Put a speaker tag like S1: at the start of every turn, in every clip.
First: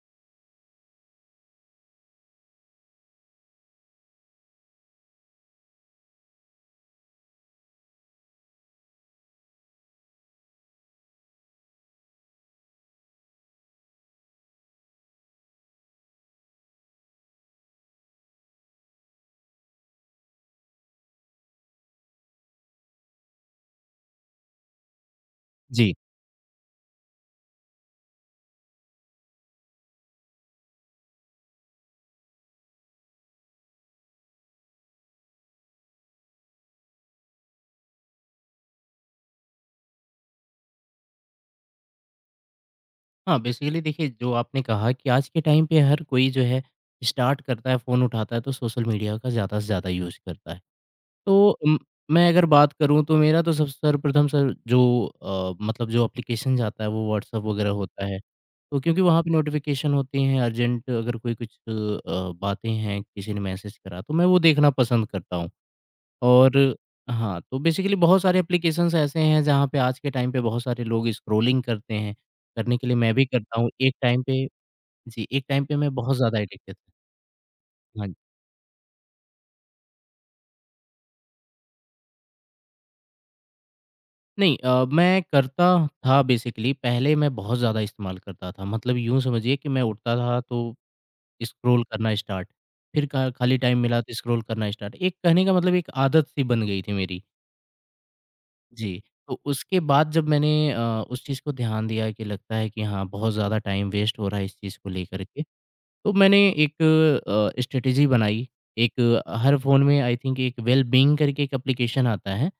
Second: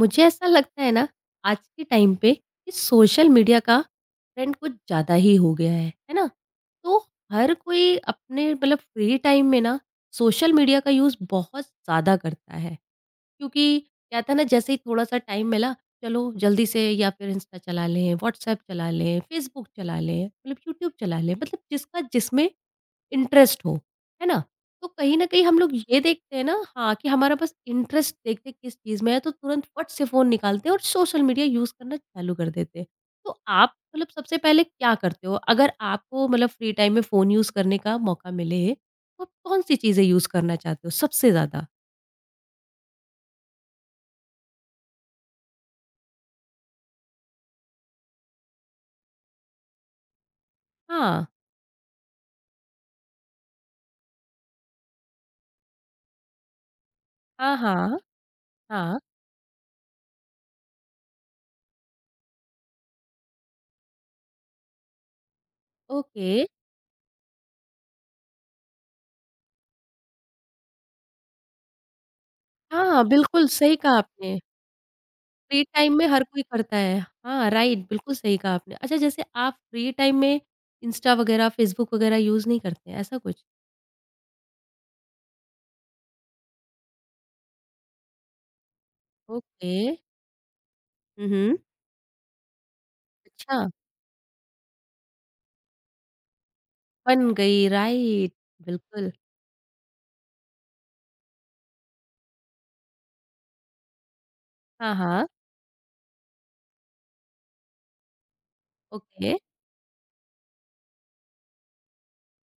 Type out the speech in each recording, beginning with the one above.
S1: मुझे ऐसा लगता है ना आज के टाइम पे कि सोशल मीडिया का ट्रेंड कुछ ज़्यादा ही हो गया है ना? तो हर कोई अपने मतलब फ्री टाइम में ना सोशल मीडिया का यूज़ बहुत ज़्यादा करता है। क्योंकि कहते हैं ना जैसे ही थोड़ा-सा टाइम मिला, चलो जल्दी से या फिर इंस्टा चला लें, व्हाट्सएप चला लें, फेसबुक चला लें, मतलब यूट्यूब चला लें, मतलब जिसका जिसमें इंटरेस्ट हो, है ना? तो कहीं न कहीं हम लोग
S2: जी।
S1: ये देखते हैं ना हाँ, कि हमारा बस इंटरेस्ट देखते किस चीज़ में है तो तुरंत फट से फ़ोन निकालते हैं और सोशल मीडिया यूज़ करना चालू कर देते हैं। तो आप मतलब सबसे पहले क्या करते हो? अगर आपको मतलब फ्री टाइम में फ़ोन यूज़ करने का मौका मिले, तो आप कौन-सी चीज़ें यूज़ करना चाहते हो सबसे ज़्यादा?
S2: हाँ, बेसिकली देखिए जो आपने कहा कि आज के टाइम पे हर कोई जो है स्टार्ट करता है, फ़ोन उठाता है तो सोशल मीडिया का ज़्यादा से ज़्यादा यूज़ करता है।
S1: हाँ।
S2: तो मैं अगर बात करूँ तो मेरा तो सब सर्वप्रथम सर जो मतलब जो एप्लीकेशन जाता है वो व्हाट्सएप
S1: हाँ,
S2: वगैरह
S1: हाँ।
S2: होता है। तो
S1: हाँ,
S2: क्योंकि वहाँ पे नोटिफ़िकेशन होती हैं अर्जेंट अगर कोई कुछ बातें हैं, किसी ने मैसेज करा तो मैं वो देखना पसंद करता हूँ।
S1: ओके।
S2: और हाँ, तो बेसिकली बहुत सारे एप्लीकेशंस ऐसे हैं जहाँ पे आज के टाइम पे बहुत सारे लोग स्क्रॉलिंग करते हैं, करने के
S1: हाँ,
S2: लिए
S1: हाँ,
S2: मैं भी
S1: बिल्कुल
S2: करता हूँ।
S1: सही
S2: एक
S1: कहा
S2: टाइम
S1: आपने।
S2: पे जी, एक
S1: फ्री
S2: टाइम पे मैं
S1: टाइम में
S2: बहुत
S1: हर
S2: ज़्यादा
S1: कोई
S2: एडिक्टेड
S1: करता
S2: था।
S1: है। हाँ, राइट
S2: हाँ जी।
S1: बिल्कुल सही कहा आपने। अच्छा जैसे आप फ्री टाइम में इंस्टा वगैरह, फ़ेसबुक वगैरह यूज़ नहीं करते हैं, ऐसा कुछ?
S2: नहीं मैं करता था बेसिकली पहले मैं बहुत ज़्यादा इस्तेमाल करता था। मतलब यूँ समझिए कि
S1: ओके।
S2: मैं उठता था तो
S1: हुँ, हुँ।
S2: स्क्रॉल करना स्टार्ट, फिर खा खाली
S1: अच्छा,
S2: टाइम मिला तो स्क्रॉल करना स्टार्ट। एक कहने का मतलब एक आदत सी बन गई थी मेरी।
S1: बन गई राइट,
S2: जी,
S1: बिल्कुल।
S2: तो उसके बाद जब मैंने उस चीज़ को ध्यान दिया कि लगता है कि हाँ, बहुत ज़्यादा टाइम वेस्ट हो रहा है इस चीज़ को
S1: हाँ,
S2: लेकर
S1: हाँ।
S2: के, तो मैंने एक स्ट्रैटेजी बनाई। एक
S1: ओके,
S2: हर फ़ोन में आई थिंक एक वेल बीइंग करके एक एप्लीकेशन आता है,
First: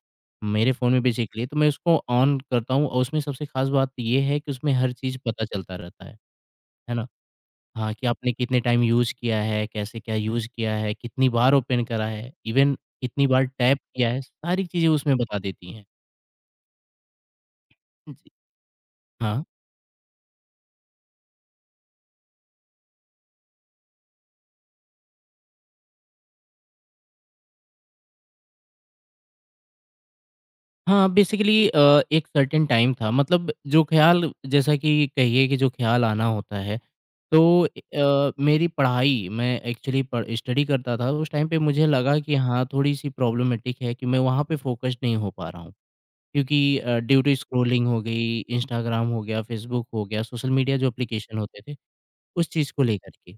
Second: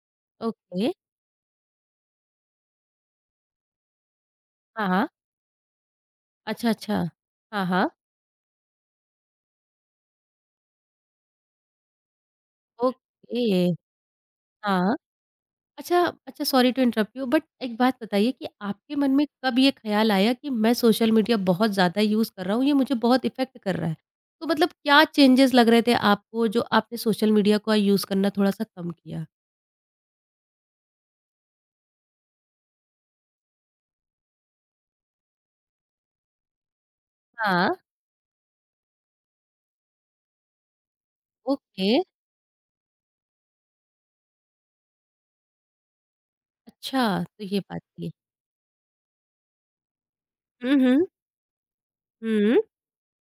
S2: मेरे
S1: ओके।
S2: फ़ोन में बेसिकली, तो मैं उसको ऑन करता हूँ और उसमें सबसे ख़ास बात ये है कि उसमें
S1: हाँ,
S2: हर
S1: हाँ।
S2: चीज़ पता चलता रहता
S1: अच्छा,
S2: है
S1: अच्छा।
S2: ना?
S1: हाँ, हाँ।
S2: हाँ, कि आपने कितने टाइम यूज़ किया है, कैसे क्या यूज़ किया है, कितनी बार ओपन करा है, इवन कितनी बार
S1: ओके,
S2: टैप किया है, सारी चीज़ें
S1: हाँ।
S2: उसमें बता देती हैं।
S1: अच्छा अच्छा sorry to interrupt you but एक बात
S2: जी।
S1: बताइए कि आपके मन में
S2: हाँ।
S1: कब ये ख्याल आया कि मैं सोशल मीडिया बहुत ज़्यादा यूज़ कर रहा हूँ, ये मुझे बहुत इफ़ेक्ट कर रहा है? तो मतलब क्या चेंजेस लग रहे थे आपको जो आपने सोशल मीडिया का यूज़ करना थोड़ा-सा कम किया?
S2: हाँ, बेसिकली एक सर्टेन टाइम था मतलब जो ख़्याल जैसा कि कहिए कि जो ख़्याल आना होता है, तो
S1: हाँ,
S2: मेरी पढ़ाई मैं एक्चुअली पढ़ स्टडी करता था उस टाइम पे मुझे
S1: ओके।
S2: लगा कि हाँ, थोड़ी-सी प्रॉब्लमैटिक है कि मैं वहाँ पे फ़ोकस नहीं हो पा रहा हूँ। क्योंकि ड्यू
S1: अच्छा,
S2: टू
S1: तो ये बात
S2: स्क्रॉलिंग हो
S1: थी।
S2: गई, इंस्टाग्राम हो गया, फ़ेसबुक हो गया, सोशल
S1: हुँ,
S2: मीडिया जो
S1: हुँ।
S2: एप्लीकेशन होते थे, उस
S1: हुँ।
S2: चीज़ को लेकर के।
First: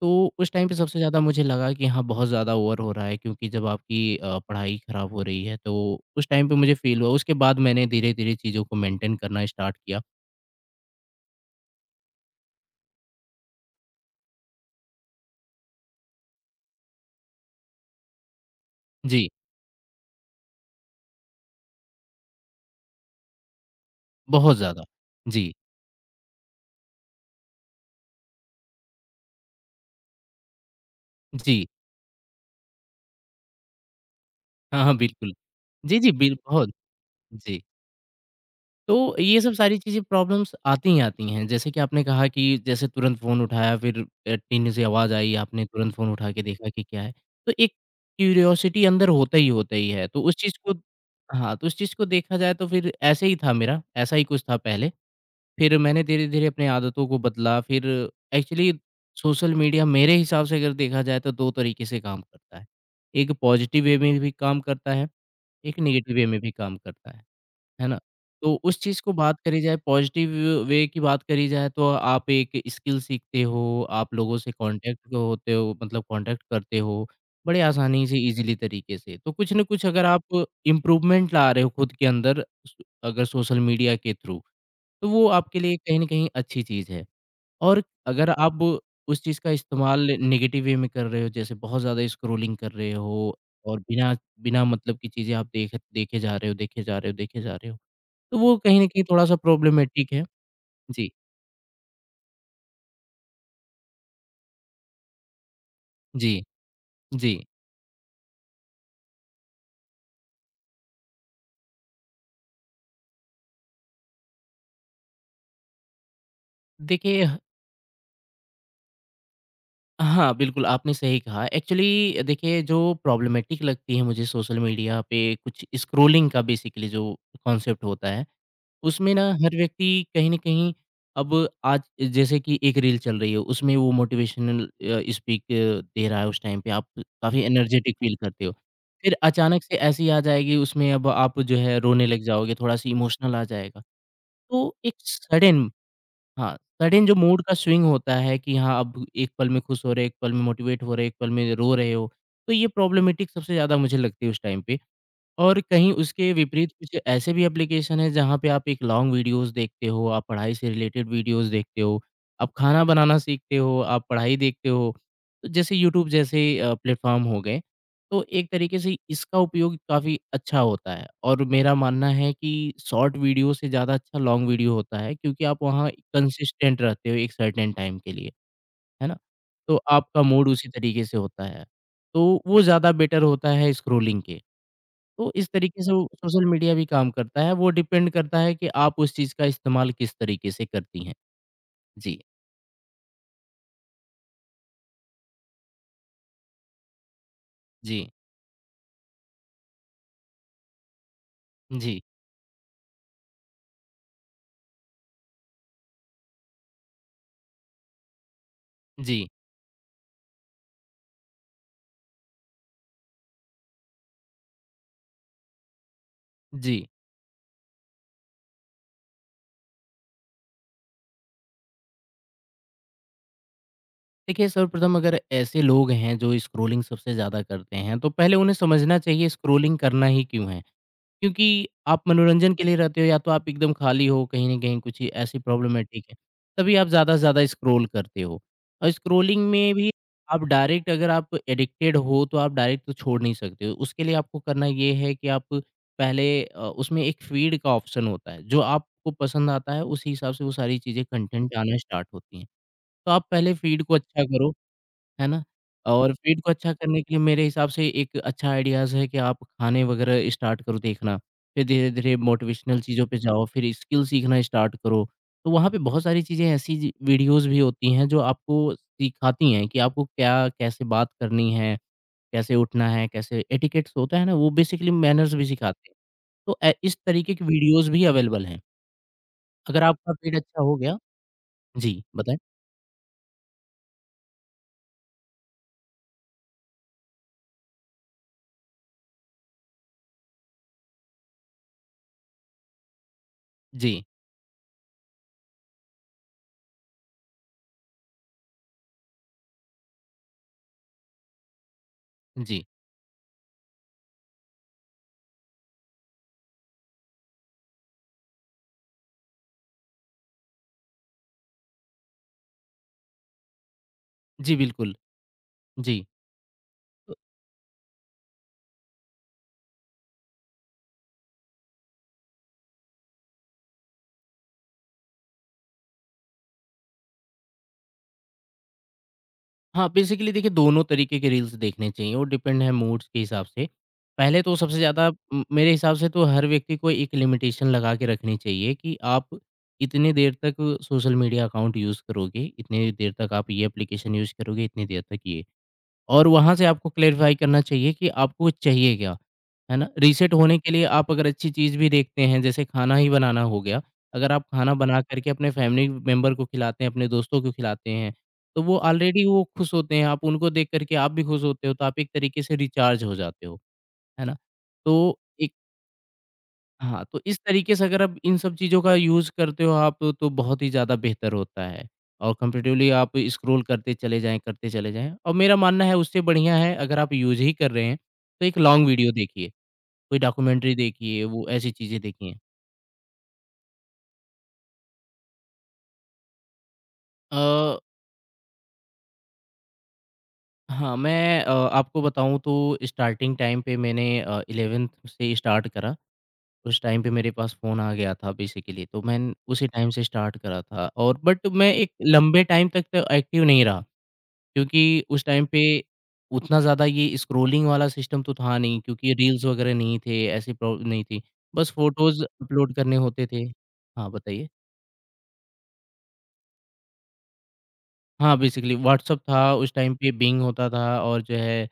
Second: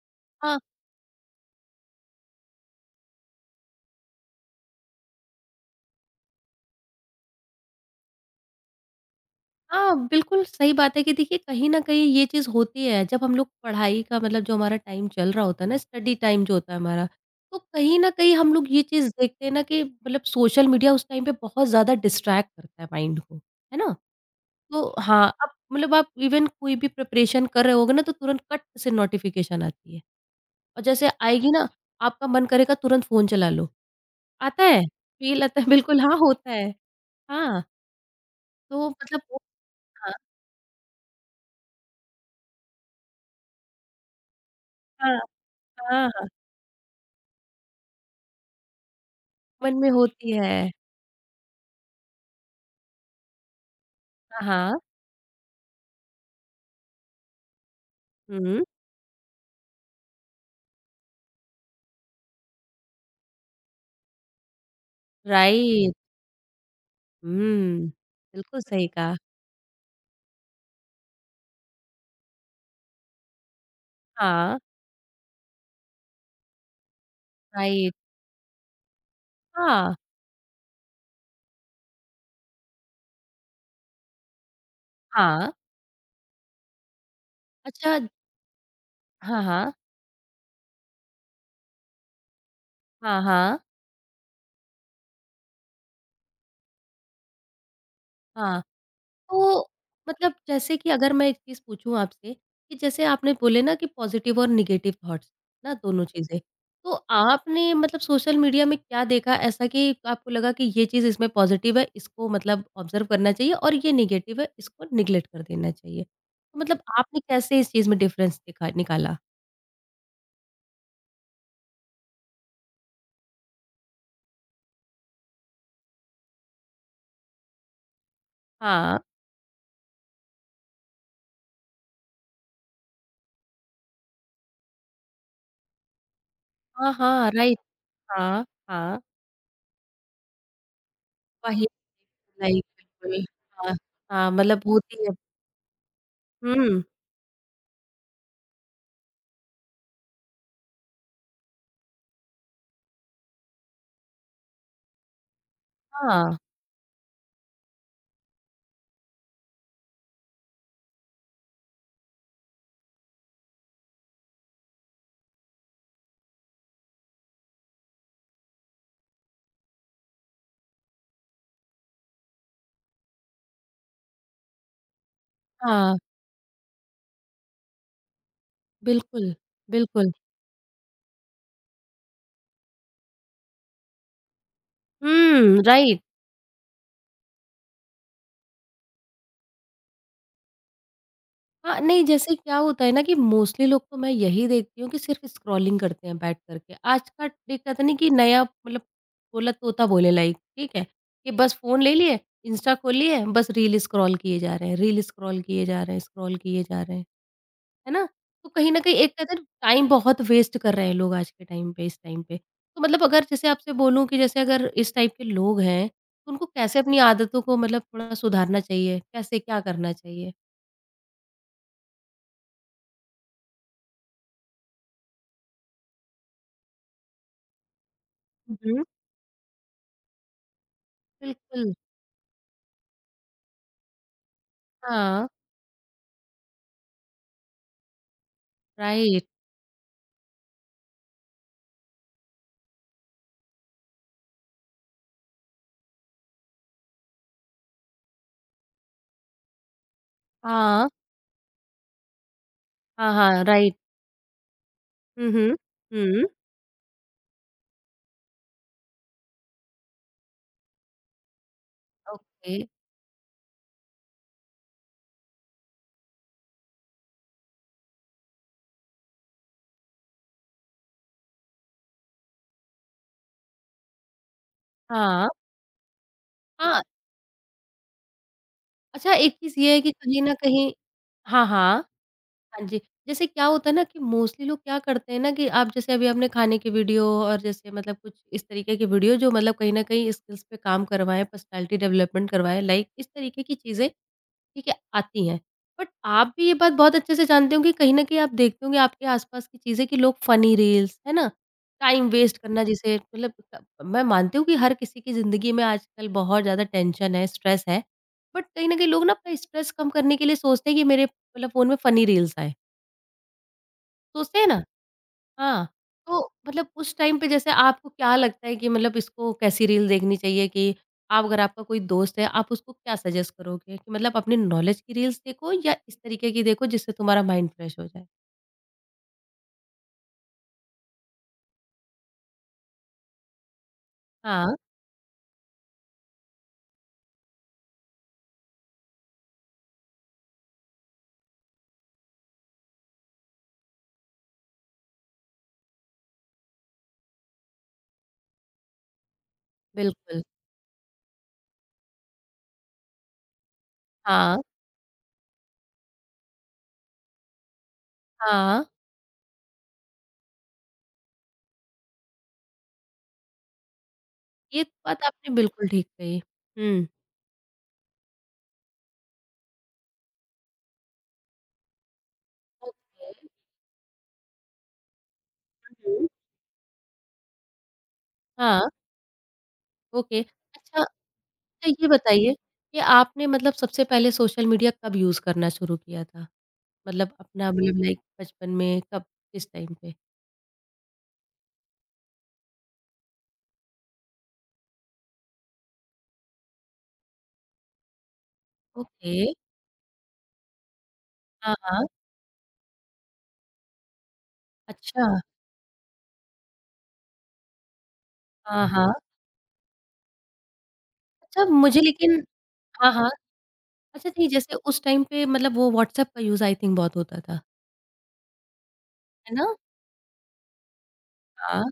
S2: तो उस टाइम पे सबसे ज़्यादा मुझे लगा कि हाँ, बहुत ज़्यादा ओवर हो रहा है क्योंकि जब आपकी पढ़ाई खराब हो रही है तो उस टाइम पे मुझे फ़ील हुआ। उसके बाद मैंने धीरे-धीरे चीज़ों को मेंटेन करना स्टार्ट किया।
S1: हाँ, बिल्कुल सही बात है कि देखिए कहीं न कहीं ये चीज़ होती है। जब हम लोग पढ़ाई का मतलब जो हमारा टाइम चल रहा होता है ना, स्टडी टाइम जो होता है हमारा, तो कहीं न कहीं हम लोग ये चीज़
S2: जी,
S1: देखते हैं ना कि मतलब सोशल मीडिया उस टाइम पे बहुत ज़्यादा डिस्ट्रैक्ट करता है माइंड को, है ना?
S2: बहुत ज़्यादा।
S1: तो हाँ, अब
S2: जी,
S1: मतलब आप इवन कोई भी प्रिपरेशन कर रहे होगे ना, तो तुरंत कट से नोटिफ़िकेशन आती है और जैसे आएगी
S2: जी।
S1: ना, आपका मन करेगा तुरंत फ़ोन चला लो। आता
S2: हाँ,
S1: है?
S2: हाँ, बिल्कुल।
S1: फ़ील आता है
S2: जी,
S1: बिल्कुल,
S2: जी,
S1: हाँ,
S2: बिल
S1: होता है।
S2: बहुत जी।
S1: हाँ, तो
S2: तो
S1: मतलब वो
S2: ये सब सारी चीज़ें
S1: हाँ,
S2: प्रॉब्लम्स आती ही आती हैं। जैसे कि आपने कहा कि जैसे तुरंत फ़ोन उठाया फिर टिन से आवाज़
S1: हाँ,
S2: आई, आपने तुरंत
S1: हाँ,
S2: फ़ोन
S1: हाँ।
S2: उठा के देखा कि क्या है। तो एक क्यूरियोसिटी अंदर
S1: मन
S2: होता ही
S1: में
S2: है। तो
S1: होती
S2: उस
S1: है।
S2: चीज़ को हाँ, तो उस चीज़ को देखा जाए तो फिर ऐसे ही था मेरा, ऐसा ही कुछ
S1: हाँ,
S2: था
S1: हाँ।
S2: पहले। फिर मैंने धीरे-धीरे अपनी आदतों को बदला। फिर
S1: हुँ,
S2: एक्चुअली सोशल मीडिया मेरे हिसाब से अगर देखा जाए तो 2 तरीके से काम करता है। एक पॉज़िटिव वे में भी काम करता है, एक
S1: राइट।
S2: नेगेटिव वे में भी काम करता है। है
S1: हुँ,
S2: ना? तो
S1: बिल्कुल
S2: उस
S1: सही
S2: चीज़ को
S1: कहा।
S2: बात करी जाए पॉजिटिव वे की बात करी जाए तो आप एक स्किल सीखते हो, आप लोगों से
S1: हाँ,
S2: कॉन्टैक्ट होते हो मतलब कॉन्टैक्ट करते हो, बड़े
S1: राइट।
S2: आसानी से ईज़िली तरीके से। तो कुछ न कुछ
S1: हाँ,
S2: अगर आप इम्प्रूवमेंट ला रहे हो खुद के अंदर सो अगर सोशल मीडिया के थ्रू, तो वो
S1: हाँ।
S2: आपके लिए कहीं न कहीं अच्छी चीज़ है। और
S1: अच्छा
S2: अगर आप उस चीज़
S1: हाँ,
S2: का
S1: हाँ।
S2: इस्तेमाल नेगेटिव वे में कर रहे हो, जैसे बहुत ज़्यादा स्क्रॉलिंग कर रहे
S1: हाँ,
S2: हो
S1: हाँ।
S2: और बिना बिना मतलब की चीज़ें आप देखे जा रहे हो, देखे जा रहे हो, देखे जा रहे हो। तो वो
S1: हाँ।
S2: कहीं न कहीं थोड़ा-सा
S1: तो
S2: प्रॉब्लमैटिक है।
S1: मतलब जैसे कि
S2: जी,
S1: अगर मैं एक चीज़ पूछूँ आपसे कि जैसे आपने बोले ना कि पॉजिटिव और नेगेटिव थॉट्स ना दोनों
S2: जी,
S1: चीज़ें। तो
S2: जी।
S1: आपने मतलब सोशल मीडिया में क्या देखा ऐसा कि आपको लगा कि ये चीज़ इसमें पॉजिटिव है, इसको मतलब ऑब्ज़र्व करना चाहिए और ये नेगेटिव है, इसको नेग्लेक्ट कर देना चाहिए। तो मतलब आपने
S2: देखिए ह
S1: कैसे इस चीज़ में डिफ़रेंस दिखा निकाला?
S2: हाँ, बिल्कुल आपने सही कहा। एक्चुअली देखिए जो प्रॉब्लमैटिक लगती है मुझे सोशल मीडिया पे कुछ स्क्रॉलिंग का बेसिकली जो कॉन्सेप्ट होता है,
S1: हाँ।
S2: उसमें ना हर व्यक्ति कहीं न कहीं अब आज जैसे कि एक रील चल रही है, उसमें वो मोटिवेशनल स्पीक दे रहा है उस टाइम पे आप
S1: हाँ, हाँ,
S2: काफ़ी
S1: राइट।
S2: एनर्जेटिक फ़ील
S1: हाँ,
S2: करते हो।
S1: हाँ।
S2: फिर अचानक से ऐसी आ जाएगी उसमें अब आप जो
S1: वही।
S2: है रोने लग जाओगे,
S1: राइट,
S2: थोड़ा-सा
S1: बिल्कुल।
S2: इमोशनल आ
S1: हाँ,
S2: जाएगा।
S1: हाँ, मतलब
S2: तो एक
S1: होती है।
S2: सडन हाँ,
S1: हुँ,
S2: सडन जो मूड का स्विंग होता है कि हाँ, अब एक पल में खुश हो रहे, एक पल में मोटिवेट हो रहे, एक पल में रो रहे हो, तो ये प्रॉब्लमैटिक सबसे ज़्यादा मुझे लगती है उस टाइम पे। और कहीं उसके
S1: हाँ,
S2: विपरीत कुछ ऐसे भी एप्लीकेशन हैं जहाँ पे आप एक लॉन्ग वीडियोज़ देखते हो, आप पढ़ाई से रिलेटेड वीडियोज़ देखते हो, आप खाना बनाना सीखते हो, आप पढ़ाई देखते हो। तो जैसे यूट्यूब जैसे प्लेटफ़ॉर्म हो गए, तो एक तरीके से इसका उपयोग काफ़ी अच्छा होता है और मेरा मानना है कि शॉर्ट वीडियो से ज़्यादा अच्छा लॉन्ग वीडियो होता है क्योंकि आप वहाँ
S1: हाँ।
S2: कंसिस्टेंट रहते हो एक सर्टेन टाइम के लिए, है ना?
S1: बिल्कुल,
S2: तो
S1: बिल्कुल।
S2: आपका मूड उसी तरीके से होता है। तो वो ज़्यादा बेटर होता है स्क्रॉलिंग के। तो इस
S1: हुँ,
S2: तरीके से
S1: राइट।
S2: वो सोशल मीडिया भी काम करता है, वो डिपेंड करता है कि आप उस चीज़ का इस्तेमाल किस तरीके से करती हैं।
S1: हाँ, नहीं
S2: जी,
S1: जैसे क्या होता है ना कि मोस्टली लोग तो मैं यही देखती हूँ कि सिर्फ़ स्क्रॉलिंग करते हैं बैठ कर के। आज का एक कहते नहीं कि
S2: जी,
S1: नया मतलब बोला तोता बोले लाइक, ठीक है? कि बस फ़ोन ले
S2: जी,
S1: लिए, इंस्टा खोल लिए, बस रील स्क्रॉल किए जा रहे हैं, रील स्क्रॉल किए जा रहे हैं, स्क्रॉल किए जा रहे हैं। है ना? तो कहीं न कहीं एक
S2: जी,
S1: कहते हैं ना टाइम बहुत वेस्ट कर रहे हैं लोग आज के टाइम पे इस टाइम पे। तो मतलब अगर जैसे आपसे बोलूँ कि जैसे अगर इस टाइप के लोग हैं, तो उनको कैसे
S2: जी।
S1: अपनी आदतों को मतलब थोड़ा सुधारना चाहिए? कैसे क्या करना चाहिए?
S2: देखिए, सर्वप्रथम अगर ऐसे लोग हैं जो स्क्रॉलिंग सबसे ज़्यादा करते हैं, तो पहले उन्हें
S1: हुँ, हुँ।
S2: समझना चाहिए स्क्रॉलिंग करना ही क्यों है? क्योंकि
S1: बिल्कुल,
S2: आप मनोरंजन के लिए रहते हो या तो आप एकदम खाली हो कहीं न कहीं कुछ
S1: हाँ,
S2: ऐसी प्रॉब्लमैटिक है, तभी आप ज़्यादा से ज़्यादा स्क्रॉल करते हो। और
S1: राइट,
S2: स्क्रॉलिंग में भी आप डायरेक्ट अगर आप एडिक्टेड हो तो आप डायरेक्ट तो छोड़ नहीं सकते हो। उसके लिए आपको करना ये है कि आप पहले उसमें एक फ़ीड का ऑप्शन होता है, जो आपको पसंद आता है उसी हिसाब से वो सारी
S1: हाँ।
S2: चीज़ें कंटेंट आना स्टार्ट होती हैं। तो
S1: हाँ,
S2: आप
S1: हाँ,
S2: पहले
S1: राइट।
S2: फ़ीड को अच्छा करो है
S1: हुँ,
S2: ना?
S1: हुँ।
S2: और
S1: हुँ,
S2: पेट को अच्छा करने के लिए मेरे हिसाब से एक अच्छा आइडियाज़ है कि आप खाने वगैरह स्टार्ट करो देखना। फिर धीरे-धीरे
S1: ओके,
S2: मोटिवेशनल चीज़ों पे जाओ, फिर स्किल सीखना स्टार्ट करो। तो वहाँ पे बहुत सारी चीज़ें ऐसी जी वीडियोज़ भी होती हैं जो आपको सिखाती हैं कि आपको क्या कैसे बात करनी है, कैसे उठना है, कैसे एटिकेट्स होता है ना, वो बेसिकली
S1: हाँ।
S2: मैनर्स भी सिखाते हैं। तो ए
S1: हाँ,
S2: इस तरीके की वीडियोज़ भी अवेलेबल हैं।
S1: अच्छा एक चीज़ ये है
S2: अगर
S1: कि
S2: आपका
S1: कहीं न
S2: पेट अच्छा
S1: कहीं
S2: हो गया
S1: हाँ, हाँ।
S2: जी, बताएँ?
S1: हाँ जी, जैसे क्या होता है ना कि मोस्टली लोग क्या करते हैं ना कि आप जैसे अभी आपने खाने की वीडियो और जैसे मतलब कुछ इस तरीके की वीडियो जो मतलब कहीं न कहीं स्किल्स पे काम करवाएँ, पर्सनैलिटी डेवलपमेंट करवाएँ, लाइक इस तरीके की चीज़ें,
S2: जी,
S1: ठीक है, आती हैं। बट आप भी ये बात बहुत अच्छे से जानते होंगे, कहीं न कहीं आप देखते होंगे आपके आस-पास की चीज़ें कि लोग फ़नी रील्स, है ना? टाइम वेस्ट करना
S2: जी।
S1: जिसे मतलब क मैं मानती हूँ कि हर किसी की ज़िंदगी में आजकल बहुत ज़्यादा टेंशन है, स्ट्रेस है, बट कहीं न कहीं लोग ना अपना स्ट्रेस कम करने के लिए सोचते हैं कि मेरे मतलब फ़ोन में फ़नी रील्स आएँ। सोचते हैं
S2: जी,
S1: ना?
S2: बिल्कुल।
S1: हाँ,
S2: जी।
S1: तो मतलब उस टाइम पे जैसे आपको क्या लगता है कि मतलब इसको कैसी रील देखनी चाहिए कि आप अगर आपका कोई दोस्त है, आप उसको क्या सजेस्ट करोगे कि मतलब अपनी नॉलेज की रील्स देखो या इस तरीके की देखो जिससे तुम्हारा माइंड फ्रेश हो जाए?
S2: हाँ, बेसिकली देखिए दोनों तरीके के रील्स देखने चाहिए, वो डिपेंड है मूड्स के हिसाब से। पहले तो
S1: हाँ,
S2: सबसे ज़्यादा मेरे हिसाब से तो हर व्यक्ति को एक लिमिटेशन लगा के रखनी चाहिए कि आप इतने देर तक सोशल मीडिया अकाउंट यूज़ करोगे, इतने देर तक आप ये एप्लीकेशन यूज़ करोगे, इतनी देर तक ये। और वहाँ से आपको क्लैरिफ़ाई करना चाहिए कि आपको चाहिए क्या, है ना?
S1: बिल्कुल।
S2: रीसेट होने के लिए आप अगर अच्छी चीज़ भी देखते हैं, जैसे खाना ही बनाना हो गया, अगर
S1: हाँ,
S2: आप खाना बना कर के अपने फैमिली मेंबर को खिलाते हैं, अपने दोस्तों को खिलाते हैं, तो
S1: हाँ,
S2: वो ऑलरेडी वो खुश होते हैं, आप उनको देख कर के आप भी खुश होते हो, तो आप एक तरीके से रिचार्ज हो जाते हो, है ना?
S1: ये तो बात
S2: तो
S1: आपने
S2: ए
S1: बिल्कुल ठीक कही। हुँ,
S2: हाँ, तो इस तरीके से अगर आप इन सब चीज़ों का यूज़ करते हो आप तो बहुत ही ज़्यादा बेहतर होता है और कंपैटिबली आप
S1: ओके,
S2: स्क्रॉल करते चले जाएँ और मेरा मानना है
S1: हुँ,
S2: उससे बढ़िया है अगर आप यूज़ ही कर रहे हैं, तो एक
S1: हाँ,
S2: लॉन्ग वीडियो देखिए, कोई
S1: ओके।
S2: डॉक्यूमेंट्री
S1: अच्छा,
S2: देखिए, वो
S1: अच्छा
S2: ऐसी
S1: ये
S2: चीज़ें
S1: बताइए
S2: देखिए।
S1: कि आपने मतलब सबसे पहले सोशल मीडिया कब यूज़ करना शुरू किया था? मतलब अपना
S2: अ,
S1: मतलब लाइक बचपन में कब, किस टाइम पे?
S2: हाँ, मैं आपको बताऊँ तो स्टार्टिंग टाइम पे मैंने 11th से स्टार्ट करा, उस टाइम पे मेरे पास फ़ोन आ गया था बेसिकली तो
S1: ओके,
S2: मैं उसी टाइम से स्टार्ट करा था और बट
S1: हाँ,
S2: मैं
S1: हाँ।
S2: एक लंबे टाइम तक तो एक्टिव नहीं रहा। क्योंकि
S1: अच्छा,
S2: उस टाइम पे उतना ज़्यादा ये स्क्रॉलिंग वाला सिस्टम तो था
S1: हाँ,
S2: नहीं
S1: हाँ।
S2: क्योंकि रील्स वगैरह नहीं थे, ऐसी प्रॉ नहीं थी।
S1: अच्छा
S2: बस
S1: मुझे
S2: फ़ोटोज़
S1: लेकिन
S2: अपलोड
S1: हाँ,
S2: करने
S1: हाँ।
S2: होते थे।
S1: अच्छा
S2: हाँ,
S1: नहीं
S2: बताइए?
S1: जैसे उस टाइम पे मतलब वो व्हाट्सएप का यूज़ आई थिंक बहुत होता था,
S2: हाँ, बेसिकली व्हाट्सएप
S1: है
S2: था,
S1: ना?
S2: उस टाइम पे बिंग होता था और जो
S1: हाँ,
S2: है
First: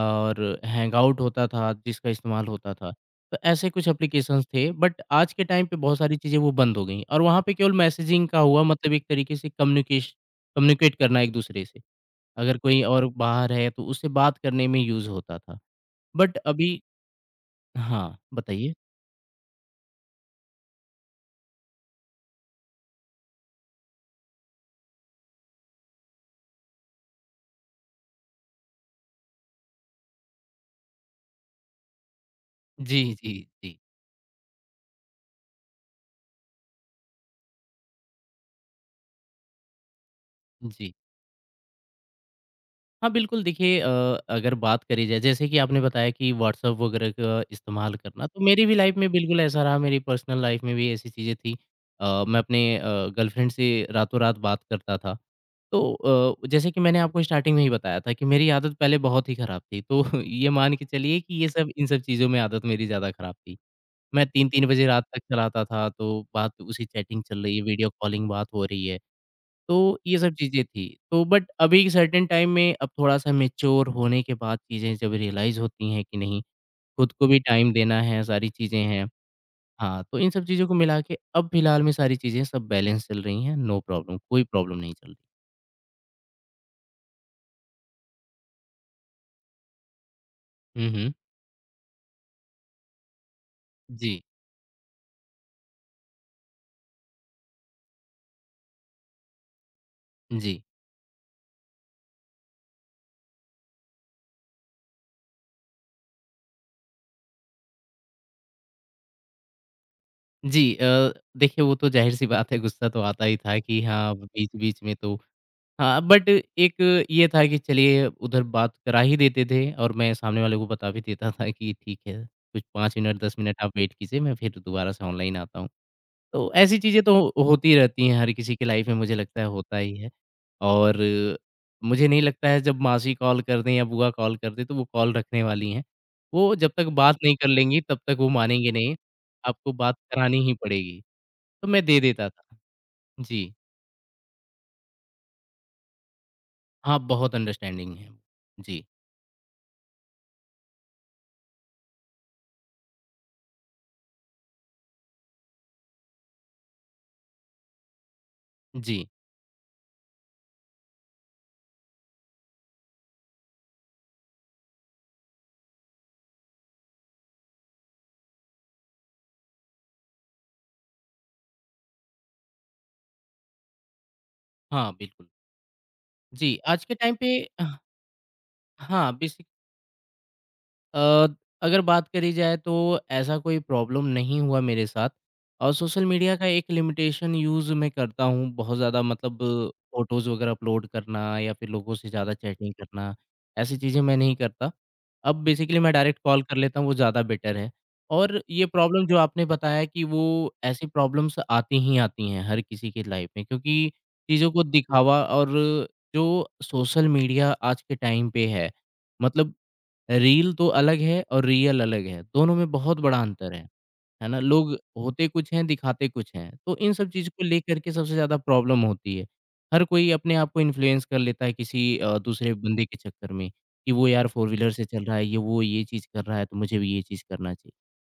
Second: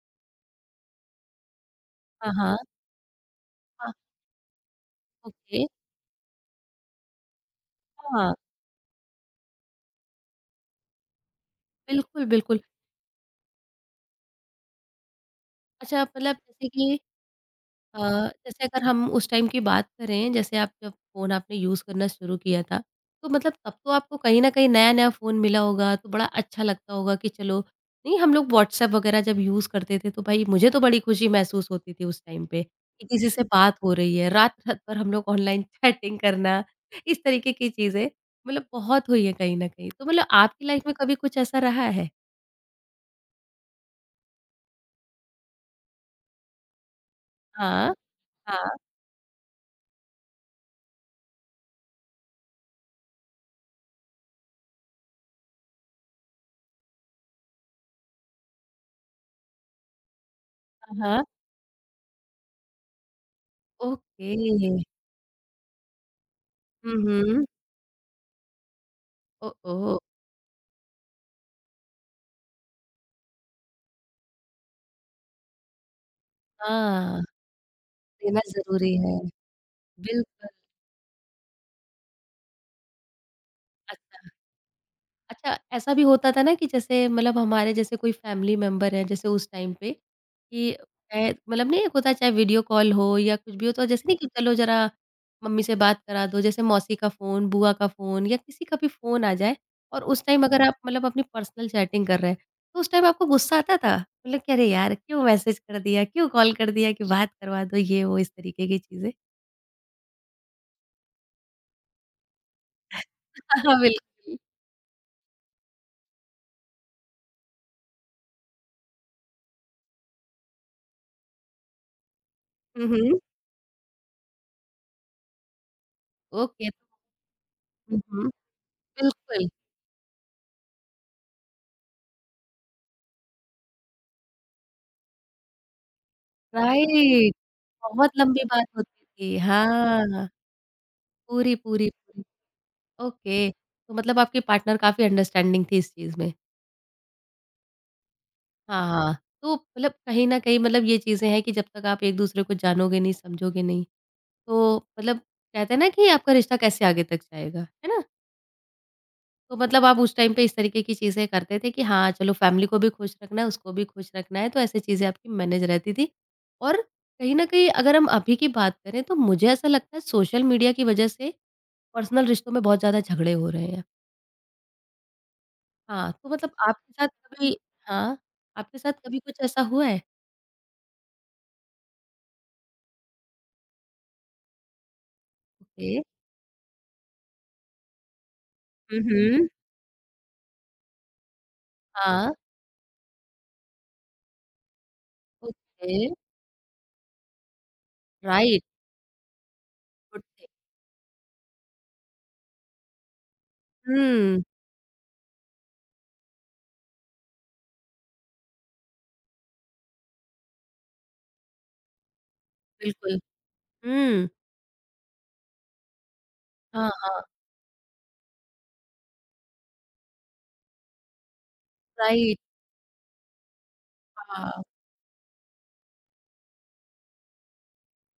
S2: और हैंगआउट होता था जिसका
S1: हाँ,
S2: इस्तेमाल
S1: हाँ,
S2: होता था। तो ऐसे कुछ
S1: हाँ,
S2: एप्लीकेशंस थे बट आज के
S1: ओके।
S2: टाइम पे बहुत सारी चीज़ें वो बंद हो गई हैं और वहाँ पे केवल मैसेजिंग
S1: हाँ,
S2: का हुआ मतलब एक तरीके से कम्युनिकेश कम्युनिकेट करना एक-दूसरे से।
S1: बिल्कुल,
S2: अगर
S1: बिल्कुल।
S2: कोई और बाहर है तो उससे बात करने में यूज़ होता था।
S1: अच्छा मतलब
S2: बट
S1: जैसे
S2: अभी
S1: कि अ,
S2: हाँ,
S1: जैसे
S2: बताइए?
S1: अगर हम उस टाइम की बात करें, जैसे आप जब फ़ोन आपने यूज़ करना शुरू किया था, तो मतलब तब तो आपको कहीं न कहीं नया-नया फ़ोन मिला होगा, तो बड़ा अच्छा लगता होगा कि चलो नहीं हम लोग व्हाट्सऐप वगैरह जब यूज़ करते थे, तो भाई मुझे तो बड़ी खुशी महसूस होती थी उस टाइम पे,
S2: जी,
S1: कि किसी
S2: जी,
S1: से बात
S2: जी,
S1: हो रही है, रात-रात भर हम लोग ऑनलाइन चैटिंग करना, इस तरीके की चीज़ें मतलब बहुत हुई है कहीं न कहीं। तो मतलब आपकी लाइफ़
S2: जी।
S1: में कभी कुछ ऐसा रहा है?
S2: हाँ, बिल्कुल देखिए अगर बात करी जाए जैसे कि आपने बताया कि व्हाट्सएप वगैरह का इस्तेमाल
S1: हाँ,
S2: करना, तो मेरी
S1: हाँ,
S2: भी लाइफ़ में बिल्कुल ऐसा रहा, मेरी पर्सनल लाइफ़ में भी ऐसी चीज़ें थी। मैं अपने गर्लफ्रेंड से रातों-रात बात करता था। तो जैसे कि मैंने आपको स्टार्टिंग में ही बताया था कि मेरी आदत पहले बहुत ही खराब थी। तो ये मान के
S1: हाँ,
S2: चलिए
S1: हाँ।
S2: कि ये सब इन सब चीज़ों में आदत मेरी ज़्यादा खराब थी। मैं
S1: ओके।
S2: 3-3 बजे रात तक चलाता था, तो बात उसी
S1: हुँ,
S2: चैटिंग चल
S1: हुँ।
S2: रही है, वीडियो कॉलिंग बात हो रही है।
S1: ओह!
S2: तो
S1: ओह!
S2: ये सब चीज़ें थी। तो बट अभी एक सर्टेन टाइम में अब थोड़ा-सा मैच्योर होने के बाद चीज़ें जब रियलाइज़ होती हैं कि नहीं, खुद
S1: हाँ।
S2: को भी टाइम देना है,
S1: देना
S2: सारी चीज़ें
S1: ज़रूरी
S2: हैं।
S1: है।
S2: हाँ, तो इन सब
S1: बिल्कुल,
S2: चीज़ों को मिला के अब फिलहाल में सारी चीज़ें सब बैलेंस चल रही हैं, नो प्रॉब्लम,
S1: अच्छा।
S2: कोई प्रॉब्लम नहीं चल रही।
S1: अच्छा, ऐसा भी होता था ना कि जैसे मतलब हमारे जैसे कोई फैमिली मेंबर है जैसे उस टाइम पे कि
S2: हुँ, हुँ।
S1: चाहे मतलब नहीं एक होता है चाहे वीडियो कॉल हो या कुछ भी हो तो जैसे नहीं
S2: जी,
S1: कि चलो ज़रा मम्मी से बात करा दो, जैसे मौसी का फ़ोन, बुआ का फ़ोन या किसी का भी फ़ोन आ जाए और उस टाइम
S2: जी।
S1: अगर आप मतलब अपनी पर्सनल चैटिंग कर रहे हैं, तो उस टाइम आपको गुस्सा आता था? मतलब कि अरे यार! क्यों मैसेज कर दिया, क्यों कॉल कर दिया कि बात करवा दो ये वो इस तरीके की चीज़ें?
S2: जी देखिए वो तो ज़ाहिर-सी बात है गुस्सा तो आता ही था
S1: हाँ,
S2: कि
S1: हाँ,
S2: हाँ,
S1: बिल्कुल।
S2: बीच-बीच में तो हाँ, बट एक ये था कि चलिए उधर बात करा ही देते थे और मैं सामने वाले को बता भी देता था कि ठीक है, कुछ
S1: हुँ,
S2: 5
S1: हुँ।
S2: मिनट 10 मिनट आप वेट कीजिए, मैं फिर दोबारा से ऑनलाइन आता हूँ। तो
S1: ओके।
S2: ऐसी चीज़ें तो होती
S1: हुँ,
S2: रहती हैं,
S1: हुँ।
S2: हर किसी की लाइफ़ में मुझे लगता है
S1: बिल्कुल,
S2: होता ही है। और मुझे नहीं लगता है जब मासी कॉल कर दें या बुआ कॉल कर दें, तो वो कॉल रखने वाली हैं। वो जब तक बात
S1: राइट
S2: नहीं कर लेंगी, तब
S1: बहुत
S2: तक वो
S1: लंबी बात
S2: मानेंगे नहीं,
S1: होती थी।
S2: आपको बात
S1: हाँ,
S2: करानी ही पड़ेगी।
S1: पूरी,
S2: तो मैं
S1: पूरी,
S2: दे
S1: पूरी।
S2: देता था।
S1: ओके,
S2: जी।
S1: तो मतलब आपके पार्टनर काफ़ी अंडरस्टैंडिंग थी इस चीज़ में।
S2: हाँ, बहुत अंडरस्टैंडिंग है। जी,
S1: हाँ, हाँ, तो मतलब कहीं न कहीं मतलब ये चीज़ें हैं कि जब तक आप एक-दूसरे को जानोगे नहीं, समझोगे नहीं, तो मतलब कहते हैं ना कि आपका रिश्ता कैसे आगे तक जाएगा, है ना?
S2: जी।
S1: तो मतलब आप उस टाइम पे इस तरीके की चीज़ें करते थे कि हाँ, चलो फैमिली को भी खुश रखना है, उसको भी खुश रखना है, तो ऐसी चीज़ें आपकी मैनेज रहती थी। और कहीं न कहीं अगर हम अभी की बात करें तो मुझे ऐसा लगता है सोशल मीडिया की वज़ह से पर्सनल रिश्तों में बहुत ज़्यादा झगड़े हो रहे हैं।
S2: हाँ, बिल्कुल।
S1: हाँ, तो मतलब
S2: जी, आज
S1: आपके
S2: के
S1: साथ
S2: टाइम पे
S1: कभी
S2: अह,
S1: हाँ, आपके साथ
S2: हाँ,
S1: कभी कुछ
S2: बेसिक
S1: ऐसा हुआ है?
S2: अ, अगर बात करी जाए तो ऐसा कोई प्रॉब्लम नहीं हुआ मेरे साथ और
S1: ओके।
S2: सोशल मीडिया का एक लिमिटेशन यूज़ मैं करता हूँ बहुत
S1: हुँ,
S2: ज़्यादा मतलब
S1: हुँ।
S2: फ़ोटोज़ वगैरह अपलोड करना या फिर लोगों से
S1: हाँ,
S2: ज़्यादा चैटिंग करना, ऐसी चीज़ें मैं नहीं करता। अब बेसिकली मैं
S1: ओके,
S2: डायरेक्ट कॉल कर लेता हूँ, वो ज़्यादा बेटर है और
S1: राइट,
S2: ये प्रॉब्लम जो आपने बताया कि
S1: गुड थिंग।
S2: वो ऐसी प्रॉब्लम्स आती ही आती हैं हर किसी की लाइफ़ में क्योंकि
S1: हुँ,
S2: चीज़ों को दिखावा और जो सोशल मीडिया आज के टाइम पे है मतलब रील तो अलग है और रियल अलग है, दोनों में बहुत
S1: बिल्कुल।
S2: बड़ा अंतर है। है
S1: हुँ,
S2: ना? लोग होते कुछ हैं, दिखाते कुछ हैं। तो
S1: हाँ,
S2: इन सब
S1: हाँ,
S2: चीज़ को लेकर के सबसे ज़्यादा प्रॉब्लम होती है। हर कोई अपने आप को इन्फ्लुएंस कर लेता है किसी
S1: राइट,
S2: दूसरे बंदे के चक्कर में, कि वो यार फोर
S1: हाँ,
S2: व्हीलर से चल रहा है, ये वो ये चीज़ कर रहा है, तो मुझे भी ये चीज़ करना चाहिए।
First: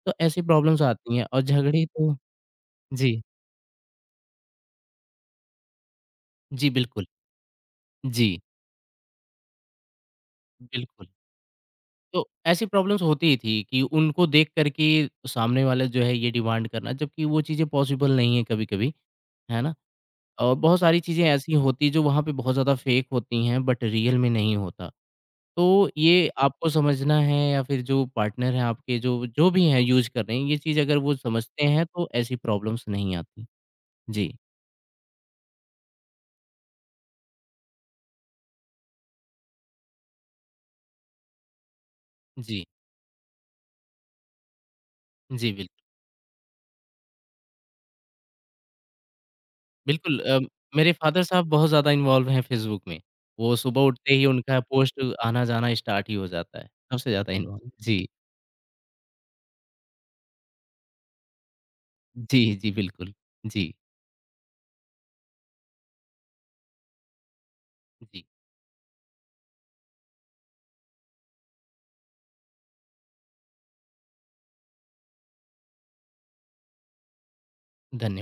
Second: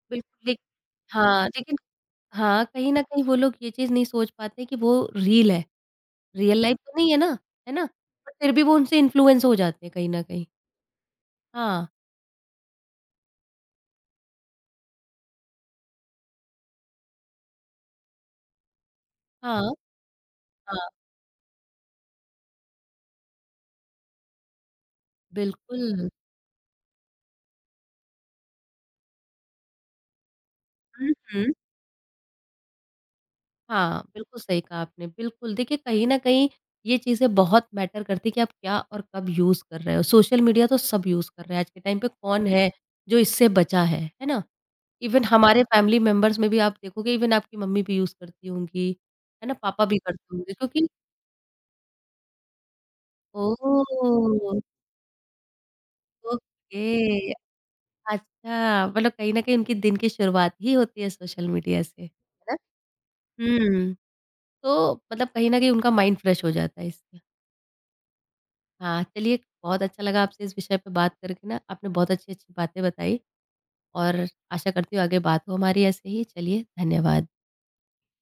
S2: तो ऐसी
S1: बिल्कुल। लेक
S2: प्रॉब्लम्स आती हैं और
S1: हाँ, लेकिन
S2: झगड़े तो
S1: हाँ, कहीं न
S2: जी।
S1: कहीं वो लोग ये चीज़ नहीं सोच पाते कि वो रील है, रियल
S2: जी,
S1: लाइफ़ तो
S2: बिल्कुल।
S1: नहीं है ना, है ना? पर
S2: जी,
S1: फिर भी वो उनसे इन्फ्लुएंस हो जाते हैं कहीं न कहीं।
S2: बिल्कुल।
S1: हाँ,
S2: तो ऐसी प्रॉब्लम्स होती ही थी कि उनको देख कर के सामने वाला जो है ये डिमांड करना जबकि वो चीज़ें पॉसिबल नहीं है कभी-कभी,
S1: हाँ,
S2: है ना? और बहुत
S1: हाँ,
S2: सारी चीज़ें ऐसी होती जो वहाँ पे बहुत ज़्यादा फेक होती हैं बट रियल में नहीं होता। तो
S1: बिल्कुल।
S2: ये आपको समझना है या फिर जो पार्टनर हैं आपके जो जो भी हैं यूज़ कर रहे हैं ये चीज़ अगर
S1: हुँ,
S2: वो
S1: हुँ।
S2: समझते हैं तो ऐसी प्रॉब्लम्स नहीं आती।
S1: हाँ,
S2: जी,
S1: बिल्कुल सही कहा आपने, बिल्कुल। देखिए कहीं न कहीं ये चीज़ें बहुत मैटर करती हैं कि आप क्या और कब यूज़ कर रहे हो। सोशल मीडिया तो सब यूज़ कर रहे हैं आज के टाइम पे कौन
S2: जी,
S1: है जो इससे बचा है ना? इवन
S2: जी
S1: हमारे
S2: बिल्कुल।
S1: फैमिली मेंबर्स में भी आप देखोगे इवन आपकी मम्मी भी यूज़ करती होंगी, है ना? पापा भी
S2: बिल्कुल
S1: करते होंगे क्योंकि
S2: मेरे फ़ादर साहब बहुत ज़्यादा इन्वॉल्व हैं फ़ेसबुक में। वो सुबह उठते ही
S1: ओह!
S2: उनका पोस्ट आना-जाना स्टार्ट ही हो जाता है। सबसे
S1: ओके,
S2: ज़्यादा इन्वॉल्व जी।
S1: अच्छा मतलब कहीं न कहीं उनकी दिन की शुरुआत ही होती है सोशल मीडिया से, है
S2: जी,
S1: ना?
S2: जी, बिल्कुल। जी,
S1: हुँ, तो मतलब कहीं न कहीं उनका माइंड फ्रेश हो जाता है इससे।
S2: जी।
S1: हाँ, चलिए बहुत अच्छा लगा आपसे इस विषय पे बात करके ना, आपने बहुत अच्छी-अच्छी बातें बताई और आशा करती हूँ आगे बात हो हमारी ऐसे ही। चलिए, धन्यवाद।
S2: धन्यवाद।